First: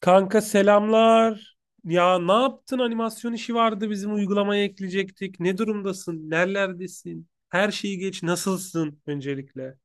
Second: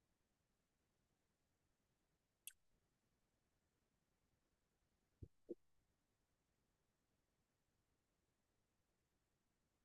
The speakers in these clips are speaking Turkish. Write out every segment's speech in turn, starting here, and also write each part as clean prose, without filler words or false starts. Kanka selamlar. Ya ne yaptın? Animasyon işi vardı bizim uygulamaya ekleyecektik. Ne durumdasın? Nerelerdesin? Her şeyi geç. Nasılsın öncelikle?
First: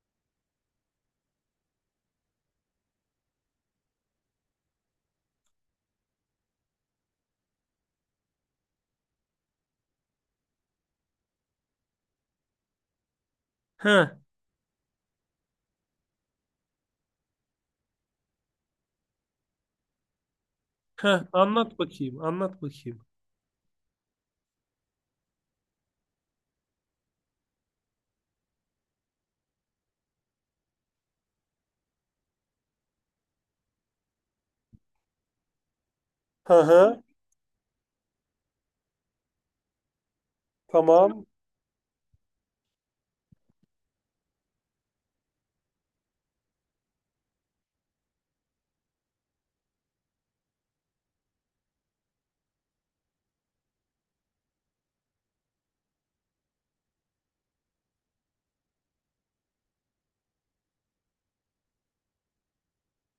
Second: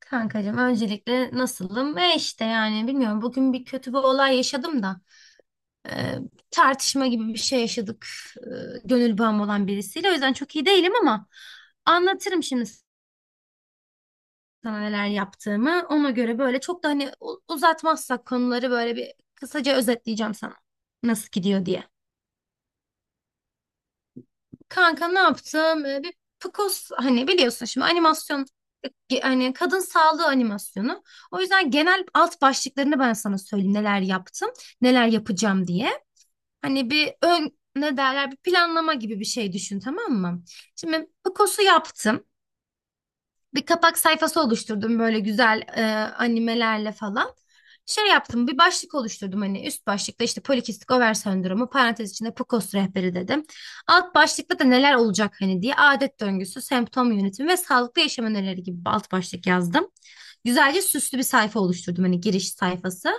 Kankacığım öncelikle nasılım? İşte yani bilmiyorum bugün bir kötü bir olay yaşadım da e, tartışma gibi bir şey yaşadık e, gönül bağım olan birisiyle. O yüzden çok iyi değilim ama anlatırım şimdi Heh, sana neler yaptığımı. Ona göre böyle çok da hani uzatmazsak konuları böyle bir kısaca özetleyeceğim sana heh, nasıl gidiyor anlat diye. bakayım. Anlat bakayım. Kanka ne yaptım? Bir PCOS hani biliyorsun şimdi animasyon, hani kadın sağlığı animasyonu. O yüzden genel alt başlıklarını ben sana söyleyeyim neler yaptım, neler yapacağım diye. Hı Hani hı. bir ön ne derler bir planlama gibi bir şey düşün, tamam mı? Şimdi Tamam. PCOS'u yaptım, bir kapak sayfası oluşturdum böyle güzel animelerle falan. Şey yaptım, bir başlık oluşturdum, hani üst başlıkta işte polikistik over sendromu parantez içinde PCOS rehberi dedim. Alt başlıkta da neler olacak hani diye adet döngüsü, semptom yönetimi ve sağlıklı yaşam önerileri gibi bir alt başlık yazdım. Güzelce süslü bir sayfa oluşturdum, hani giriş sayfası.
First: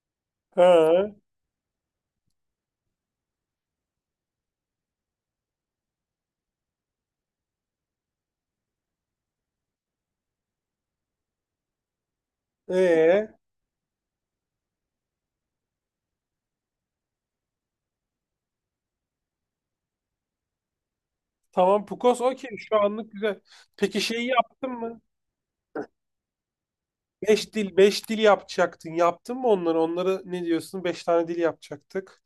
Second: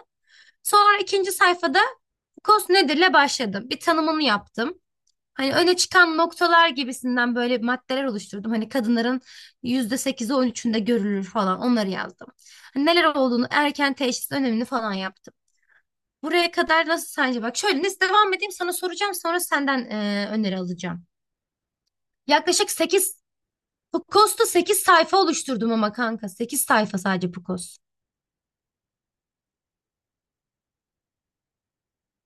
Sonra Hı. ikinci sayfada PCOS nedirle başladım. Bir tanımını yaptım. Hani öne çıkan noktalar gibisinden böyle maddeler oluşturdum. Hani kadınların yüzde sekizi on üçünde görülür falan, onları yazdım. Hani neler Ee, olduğunu, erken teşhis önemini falan yaptım. Buraya kadar nasıl sence? Bak şöyle, nasıl devam edeyim sana soracağım, sonra senden öneri alacağım. tamam Pukos okey Yaklaşık şu anlık 8 güzel. Peki şeyi Pukos'ta yaptın 8 mı? sayfa oluşturdum ama kanka 8 sayfa sadece Beş dil, Pukos. beş dil yapacaktın. Yaptın mı onları? Onları ne diyorsun? Beş tane dil yapacaktık.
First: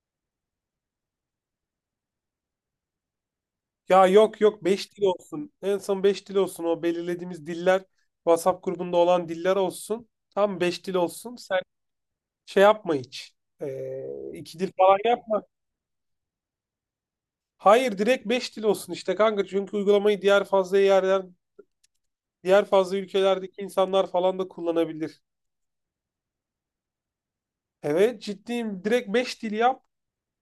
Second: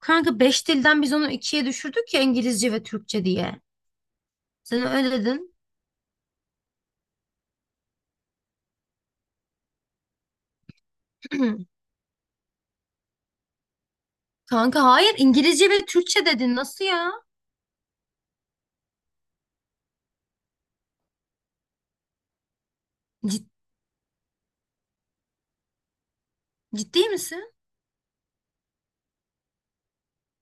Kanka 5 dilden biz onu ikiye düşürdük ya, İngilizce ve Türkçe diye. Ya yok yok Sen 5 dil öyle olsun. dedin. En son 5 dil olsun. O belirlediğimiz diller WhatsApp grubunda olan diller olsun. Tam 5 dil olsun. Sen şey yapma hiç. Ee, iki dil Kanka falan hayır, yapma. İngilizce ve Türkçe dedin, nasıl ya? Hayır direkt 5 dil olsun işte kanka. Çünkü uygulamayı diğer fazla yerden, diğer fazla ülkelerdeki insanlar falan da kullanabilir. Ciddi misin? Evet ciddiyim. Direkt 5 dil yap.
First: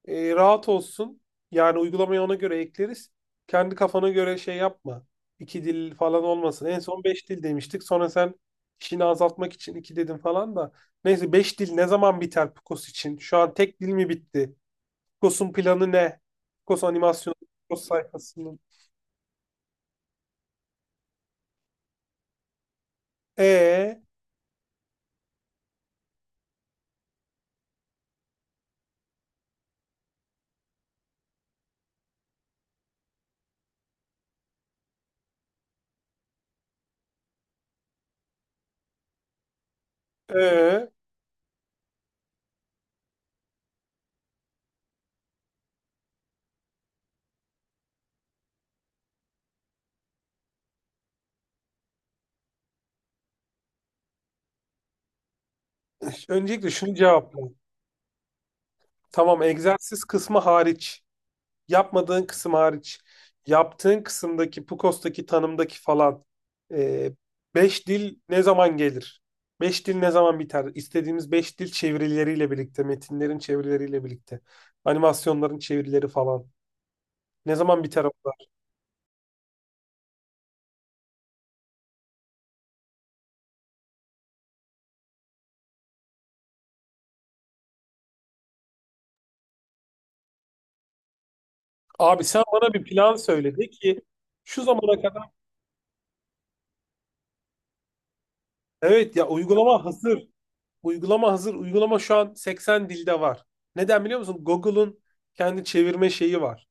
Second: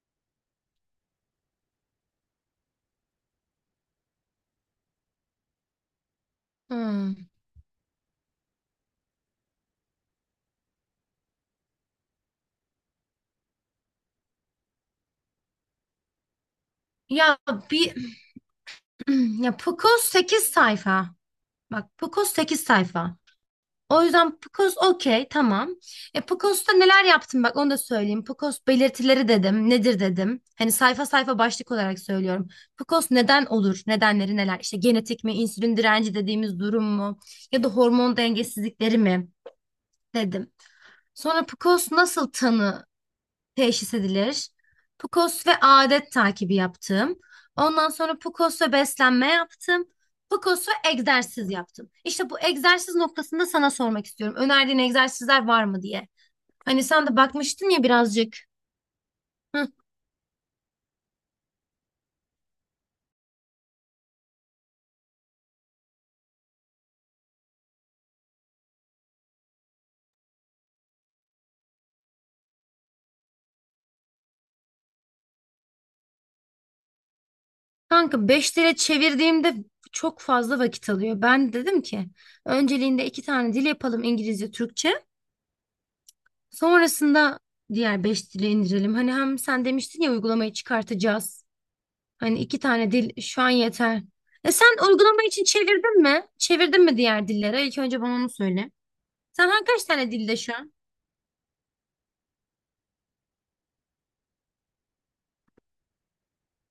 Rahat olsun. Yani uygulamayı ona göre ekleriz. Kendi kafana göre şey yapma. İki dil falan olmasın. En son Hmm. beş dil demiştik. Sonra sen işini azaltmak için iki dedin falan da. Neyse beş dil ne zaman biter Picos için? Şu an tek dil mi bitti? Picos'un planı ne? Picos animasyonu, Ya Picos bir sayfasının. ya Pukos 8 sayfa. Bak Pukos 8 sayfa. Ee, O yüzden Pukos okey, tamam. E Pukos'ta neler yaptım, bak onu da söyleyeyim. Pukos belirtileri dedim. Nedir dedim. Hani sayfa sayfa başlık olarak söylüyorum. Pukos neden olur? Nedenleri neler? İşte genetik mi, insülin direnci dediğimiz durum mu? Ya da hormon dengesizlikleri mi? E, Dedim. ö. Sonra Pukos nasıl tanı teşhis edilir. PCOS ve adet takibi yaptım. Ondan sonra PCOS ve beslenme yaptım. PCOS ve egzersiz yaptım. İşte bu egzersiz noktasında sana sormak istiyorum. Önerdiğin egzersizler var mı diye. Öncelikle Hani şunu sen de cevapla. bakmıştın ya birazcık. Tamam Hı. egzersiz kısmı hariç. Yapmadığın kısım hariç yaptığın kısımdaki PUKOS'taki tanımdaki falan e, beş dil ne zaman gelir? Beş dil ne zaman biter? İstediğimiz beş dil çevirileriyle birlikte, metinlerin çevirileriyle birlikte, animasyonların çevirileri falan. Ne zaman biter Kanka onlar? 5 lira çevirdiğimde çok fazla vakit alıyor. Ben dedim ki önceliğinde iki tane dil yapalım, İngilizce, Türkçe. Sonrasında diğer 5 dili indirelim. Hani hem sen demiştin ya, uygulamayı çıkartacağız. Abi Hani sen iki bana bir tane plan dil şu an söyledi ki yeter. E şu sen zamana kadar, uygulama için çevirdin mi? Çevirdin mi diğer dillere? İlk önce bana onu söyle. evet ya, Sen hangi uygulama kaç tane hazır. dilde şu an? Uygulama hazır. Uygulama şu an 80 dilde var. Neden biliyor musun? Google'un kendi çevirme şeyi var.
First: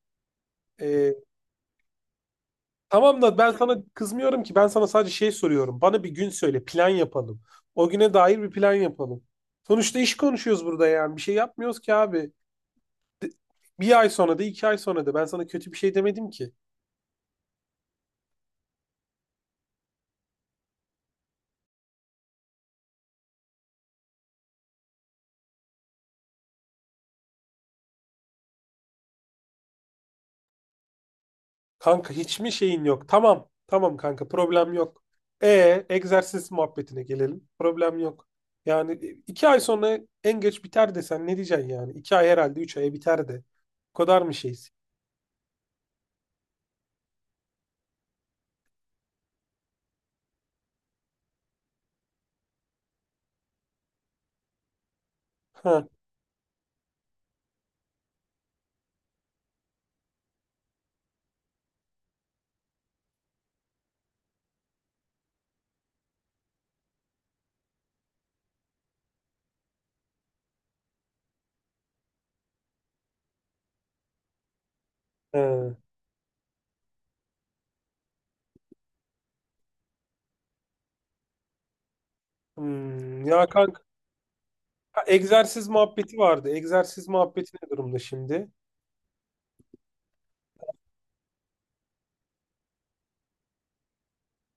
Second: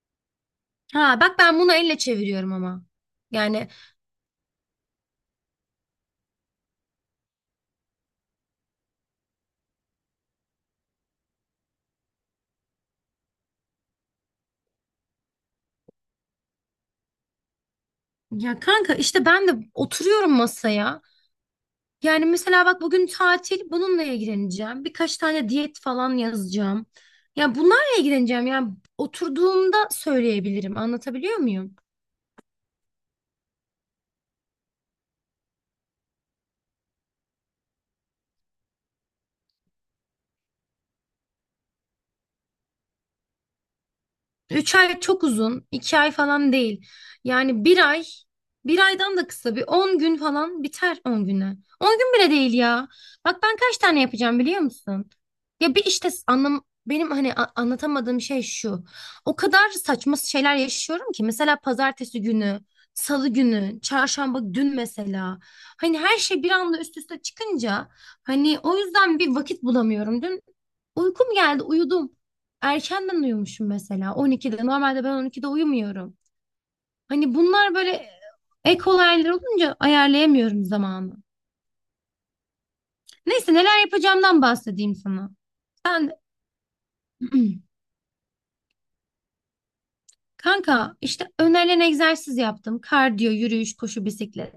Ee, Ha bak ben bunu elle çeviriyorum ama. Tamam da ben Yani sana kızmıyorum ki. Ben sana sadece şey soruyorum. Bana bir gün söyle, plan yapalım. O güne dair bir plan yapalım. Sonuçta iş konuşuyoruz burada yani. Bir şey yapmıyoruz ki abi. De- Bir ay sonra da iki ay sonra da ben sana kötü bir şey demedim ki. ya kanka, işte ben de oturuyorum masaya. Yani mesela bak, bugün tatil, bununla ilgileneceğim. Birkaç tane diyet falan yazacağım. Ya bunlarla ilgileneceğim. Yani oturduğumda söyleyebilirim. Anlatabiliyor muyum? Kanka hiç mi şeyin yok? Tamam. Tamam kanka problem yok. E egzersiz muhabbetine gelelim. Problem yok. Yani iki ay sonra en geç biter desen ne diyeceksin yani? İki ay herhalde, üç aya biter de. O kadar mı şeyiz? Üç ay çok uzun, iki ay falan değil. Yani bir ay, bir aydan da kısa, bir 10 gün falan biter, 10 güne. 10 gün bile değil ya. Bak ben kaç tane yapacağım biliyor musun? Ya Ha, bir işte anlam, benim hani anlatamadığım şey şu. O kadar saçma şeyler yaşıyorum ki, mesela pazartesi günü, salı günü, çarşamba, dün mesela. Hani her şey bir anda üst üste çıkınca hani o yüzden bir vakit bulamıyorum. Dün uykum geldi, uyudum. Erkenden uyumuşum mesela 12'de. Normalde ben 12'de he. uyumuyorum. Hani bunlar böyle ek olaylar olunca ayarlayamıyorum zamanı. Ya Neyse, neler kanka, yapacağımdan bahsedeyim ha, sana. egzersiz Ben muhabbeti vardı. Egzersiz muhabbeti ne durumda şimdi? kanka işte önerilen egzersiz yaptım. Kardiyo, yürüyüş, koşu, bisiklet.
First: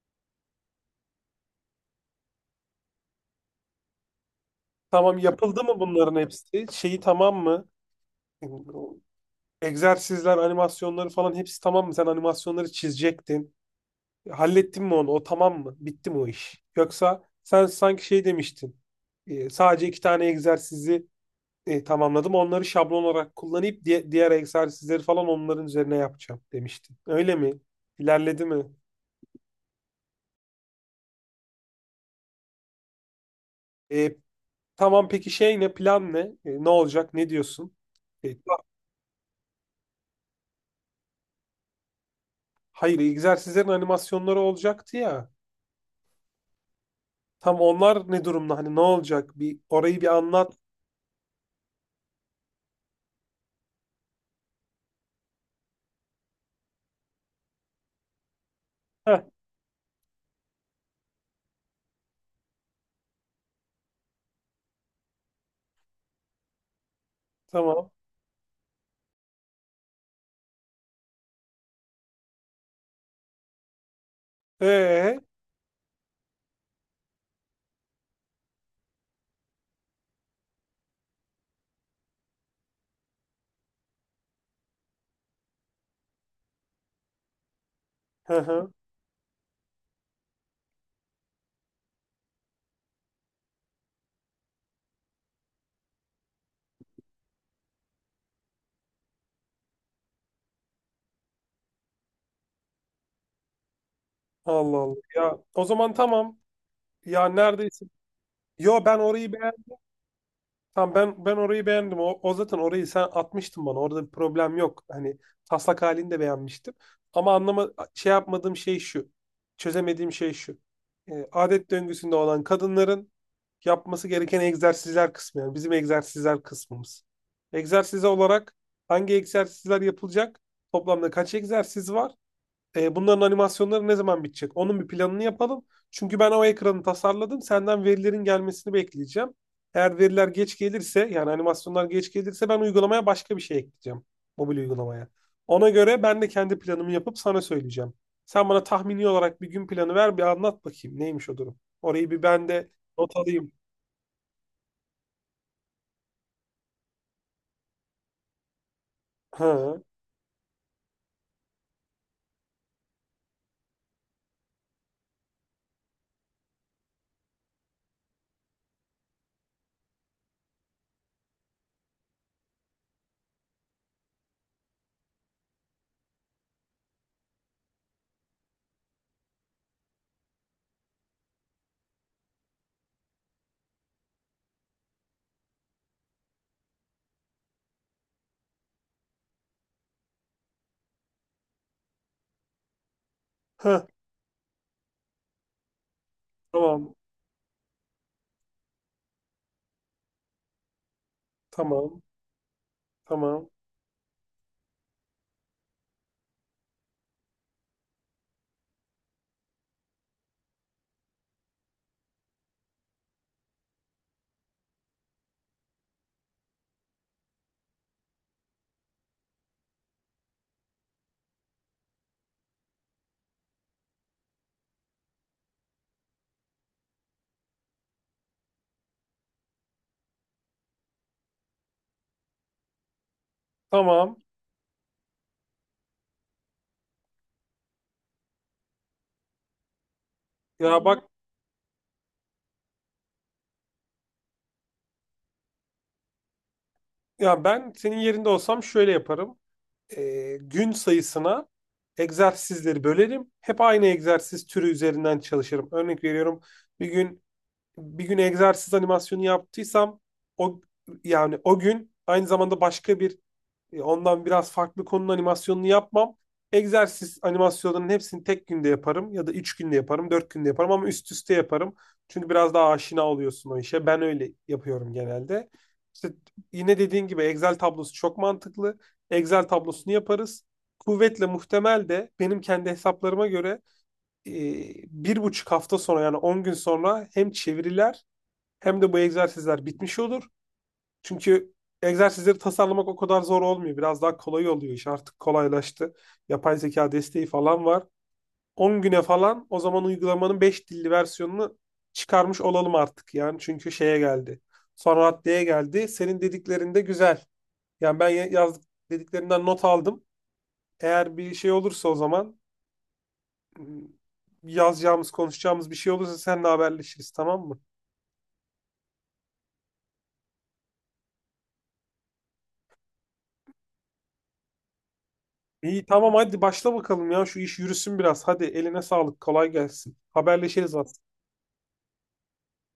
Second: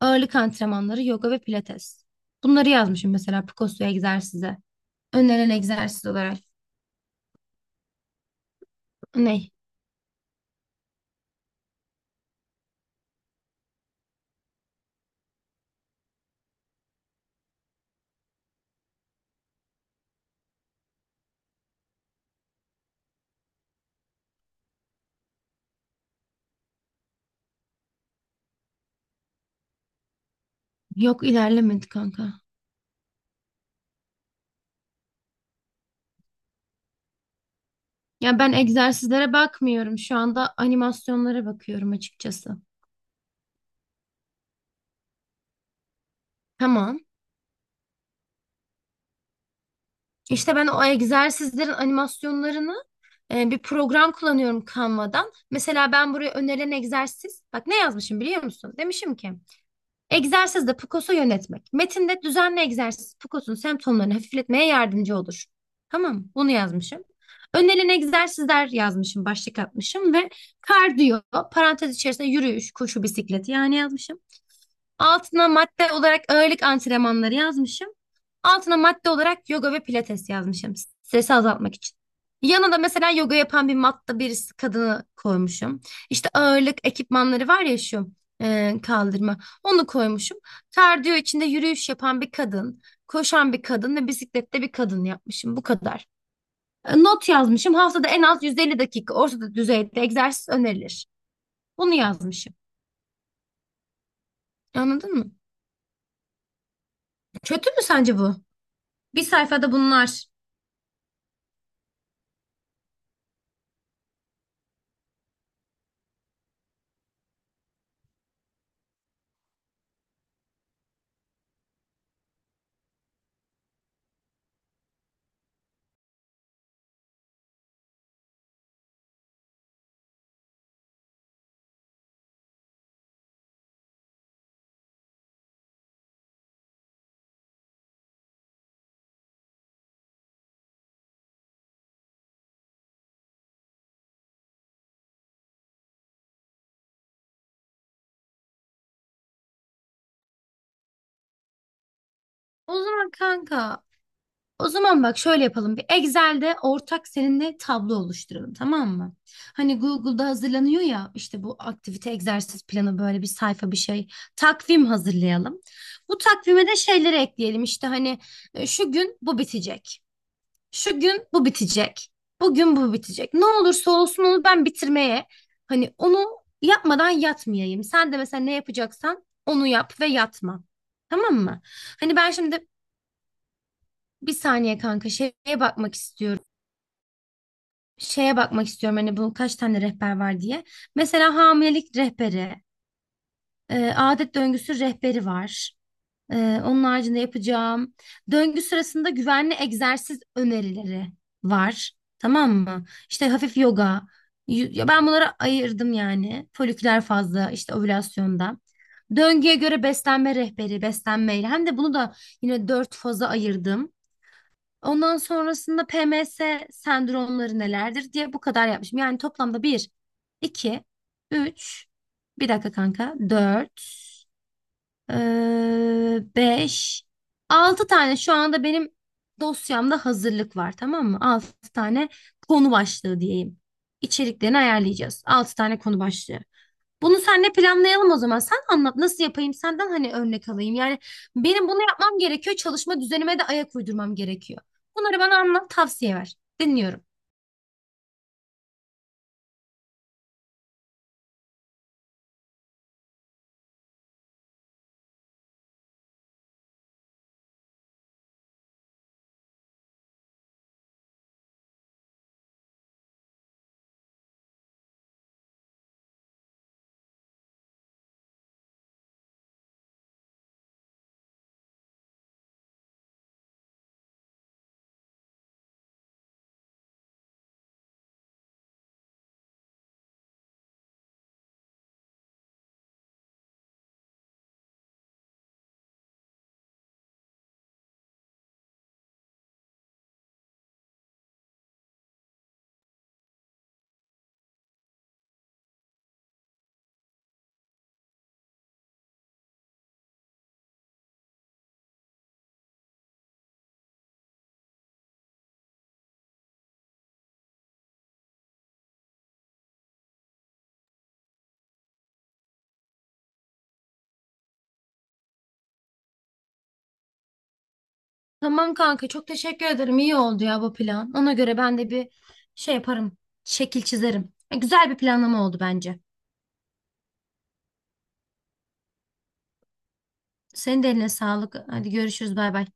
Ağırlık antrenmanları, yoga ve pilates. Bunları yazmışım mesela Picosso egzersize. Tamam Önerilen yapıldı mı egzersiz bunların olarak. hepsi? Şeyi tamam mı? Ne? Egzersizler, animasyonları falan hepsi tamam mı? Sen animasyonları çizecektin. Hallettin mi onu? O tamam mı? Bitti mi o iş? Yoksa sen sanki şey demiştin. Sadece 2 tane egzersizi tamamladım. Onları şablon olarak kullanıp diğer egzersizleri falan onların üzerine yapacağım demiştin. Öyle mi? İlerledi mi? Yok, ilerlemedi kanka. E, tamam peki şey ne? Plan ne? Ne olacak? Ne diyorsun? E, Ya ben egzersizlere bakmıyorum. Şu anda animasyonlara bakıyorum açıkçası. hayır, egzersizlerin animasyonları olacaktı ya. Tamam. Tam onlar ne durumda? Hani ne olacak? Bir orayı bir İşte anlat. ben o egzersizlerin animasyonlarını, bir program kullanıyorum Canva'dan. Mesela ben buraya önerilen egzersiz, bak ne yazmışım biliyor musun? Demişim Heh, ki egzersizde PCOS'u yönetmek. Metinde düzenli egzersiz PCOS'un semptomlarını hafifletmeye yardımcı olur. Tamam, bunu yazmışım. Önerilen tamam. egzersizler yazmışım, başlık atmışım ve kardiyo, parantez içerisinde yürüyüş, koşu, bisiklet yani yazmışım. Ee, Altına madde olarak ağırlık antrenmanları yazmışım. Altına madde olarak yoga ve pilates yazmışım. Stresi azaltmak için. Yanına da mesela yoga yapan bir matta birisi kadını koymuşum. İşte ağırlık ekipmanları var ya, şu hı hı. Kaldırma. Onu koymuşum. Kardiyo içinde yürüyüş yapan bir kadın, koşan bir kadın ve bisiklette bir kadın yapmışım. Bu kadar. E, not yazmışım. Haftada en az 150 dakika orta düzeyde egzersiz önerilir. Bunu yazmışım. Allah Allah. Anladın mı? Ya o zaman tamam. Ya Kötü mü neredeyse. sence bu? Yo ben Bir orayı sayfada beğendim. bunlar. Tamam ben orayı beğendim. O zaten orayı sen atmıştın bana. Orada bir problem yok. Hani taslak halini de beğenmiştim. Ama anlama şey yapmadığım şey şu. Çözemediğim şey şu. Adet döngüsünde olan kadınların yapması gereken egzersizler kısmı. Yani bizim egzersizler kısmımız. Egzersiz olarak hangi egzersizler yapılacak? Toplamda kaç egzersiz var? Bunların animasyonları ne zaman bitecek? Onun bir planını yapalım. Çünkü ben o ekranı tasarladım. Senden verilerin gelmesini bekleyeceğim. Eğer veriler geç gelirse yani animasyonlar geç gelirse ben uygulamaya başka bir şey ekleyeceğim. Mobil uygulamaya. Ona göre ben de kendi planımı yapıp sana söyleyeceğim. Sen bana tahmini olarak bir gün planı ver, bir anlat bakayım neymiş o durum. Orayı bir ben de O zaman not alayım. kanka, o zaman bak şöyle yapalım. Bir Excel'de ortak seninle tablo oluşturalım, tamam mı? Hani Ha, Google'da hazırlanıyor ya, işte bu aktivite egzersiz planı böyle bir sayfa bir şey. Takvim hazırlayalım. Bu takvime de şeyleri ekleyelim. İşte hani şu gün bu bitecek. Şu gün bu bitecek. Bugün bu bitecek. Ne olursa olsun onu ben bitirmeye, hani onu yapmadan yatmayayım. Sen de mesela ne yapacaksan onu yap ve yatma. Tamam mı? Hani ben şimdi bir saniye kanka şeye bakmak istiyorum. Şeye bakmak istiyorum hani bu kaç tane rehber var diye. Mesela hamilelik rehberi, ha, adet döngüsü rehberi var. Onun tamam, haricinde yapacağım. Döngü sırasında güvenli egzersiz önerileri var. tamam, Tamam mı? İşte tamam, hafif yoga. Ya ben bunları ayırdım yani. Foliküler fazla, işte ovülasyonda. Döngüye göre beslenme rehberi, beslenmeyle. Hem de bunu da yine dört faza ayırdım. Ondan sonrasında PMS sendromları nelerdir diye bu kadar yapmışım. Yani toplamda bir, iki, üç, bir dakika kanka, dört. Beş. Altı tane şu anda benim dosyamda hazırlık var, tamam mı? Altı tane konu başlığı diyeyim. tamam. İçeriklerini ayarlayacağız. Altı tane konu başlığı. Bunu senle planlayalım o zaman. Sen anlat nasıl yapayım, senden hani örnek alayım. Ya Yani bak, benim bunu yapmam gerekiyor. Çalışma düzenime de ayak uydurmam gerekiyor. Bunları bana anlat, tavsiye ver. Dinliyorum. ya ben senin yerinde olsam şöyle yaparım. Gün sayısına egzersizleri bölerim. Hep aynı egzersiz türü üzerinden çalışırım. Örnek veriyorum, bir gün bir gün egzersiz animasyonu yaptıysam o, yani o gün aynı zamanda başka bir ondan biraz farklı konunun animasyonunu yapmam. Egzersiz animasyonlarının hepsini tek günde yaparım ya da 3 günde yaparım, 4 günde yaparım ama üst üste yaparım. Çünkü biraz daha aşina oluyorsun o işe. Ben öyle yapıyorum genelde. İşte yine dediğin gibi Excel tablosu çok mantıklı. Excel tablosunu yaparız. Kuvvetle muhtemel de benim kendi hesaplarıma göre e, 1,5 hafta sonra, yani 10 gün sonra, hem çeviriler hem de bu egzersizler bitmiş olur. Çünkü egzersizleri tasarlamak o kadar zor olmuyor. Biraz daha kolay oluyor, iş artık kolaylaştı. Yapay zeka desteği falan var. 10 güne falan o zaman uygulamanın 5 dilli versiyonunu çıkarmış olalım artık. Yani çünkü şeye geldi. Son raddeye geldi. Senin dediklerin de güzel. Yani ben yazdık, dediklerinden not aldım. Eğer bir şey olursa o zaman, ım, yazacağımız, konuşacağımız bir şey olursa seninle haberleşiriz, tamam mı? Tamam kanka, çok teşekkür ederim. İyi oldu ya bu plan. Ona göre ben de bir şey yaparım. Şekil çizerim. Yani güzel bir planlama oldu İyi bence. tamam, hadi başla bakalım ya, şu iş yürüsün biraz. Hadi eline sağlık, kolay gelsin. Haberleşiriz Senin de aslında. eline sağlık. Hadi görüşürüz. Bay bay.